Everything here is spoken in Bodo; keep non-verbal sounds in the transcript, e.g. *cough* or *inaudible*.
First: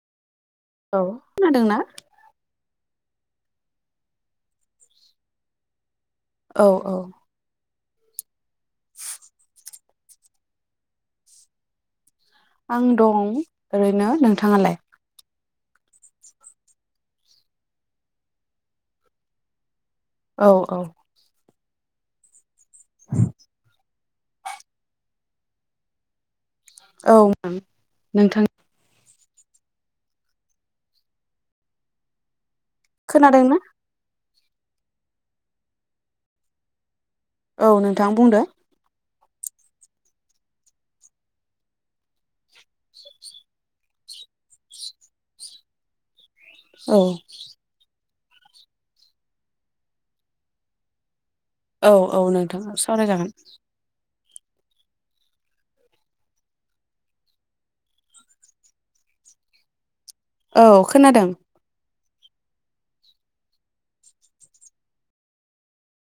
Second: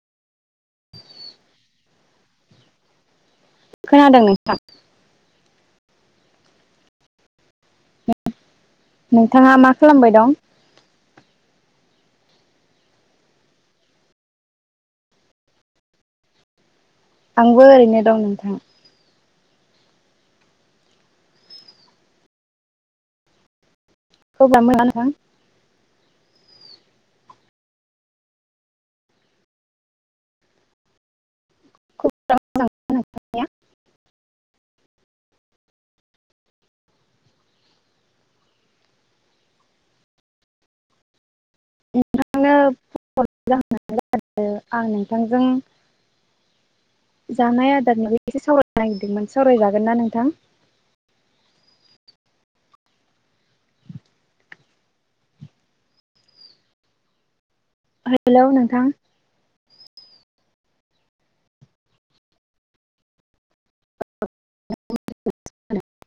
औ खोनादोंना? खोनादों नोंथां। औ औ। नोंथाङा मा खालामबाय दं? आं दं ओरैनो नोंथाङालाय? आंबो ओरैनो दं नोंथां औ औ औ अब्ला मोजां ना? औ मेम नोंथां *unintelligible* खोनादों नोंथांनिया ना? औ नोंथां बुंदो *unintelligible* आंनो बुरजा होना *unintelligible* आं नोंथांजों औ जानाय जादारनि एसे सावरायनो नागिरदोंमोन सावरायजागोन ना नोंथां? औ औ नोंथाङा सावराय जागोन, हेलौ नोंथां औ खोनादों, *inaudible*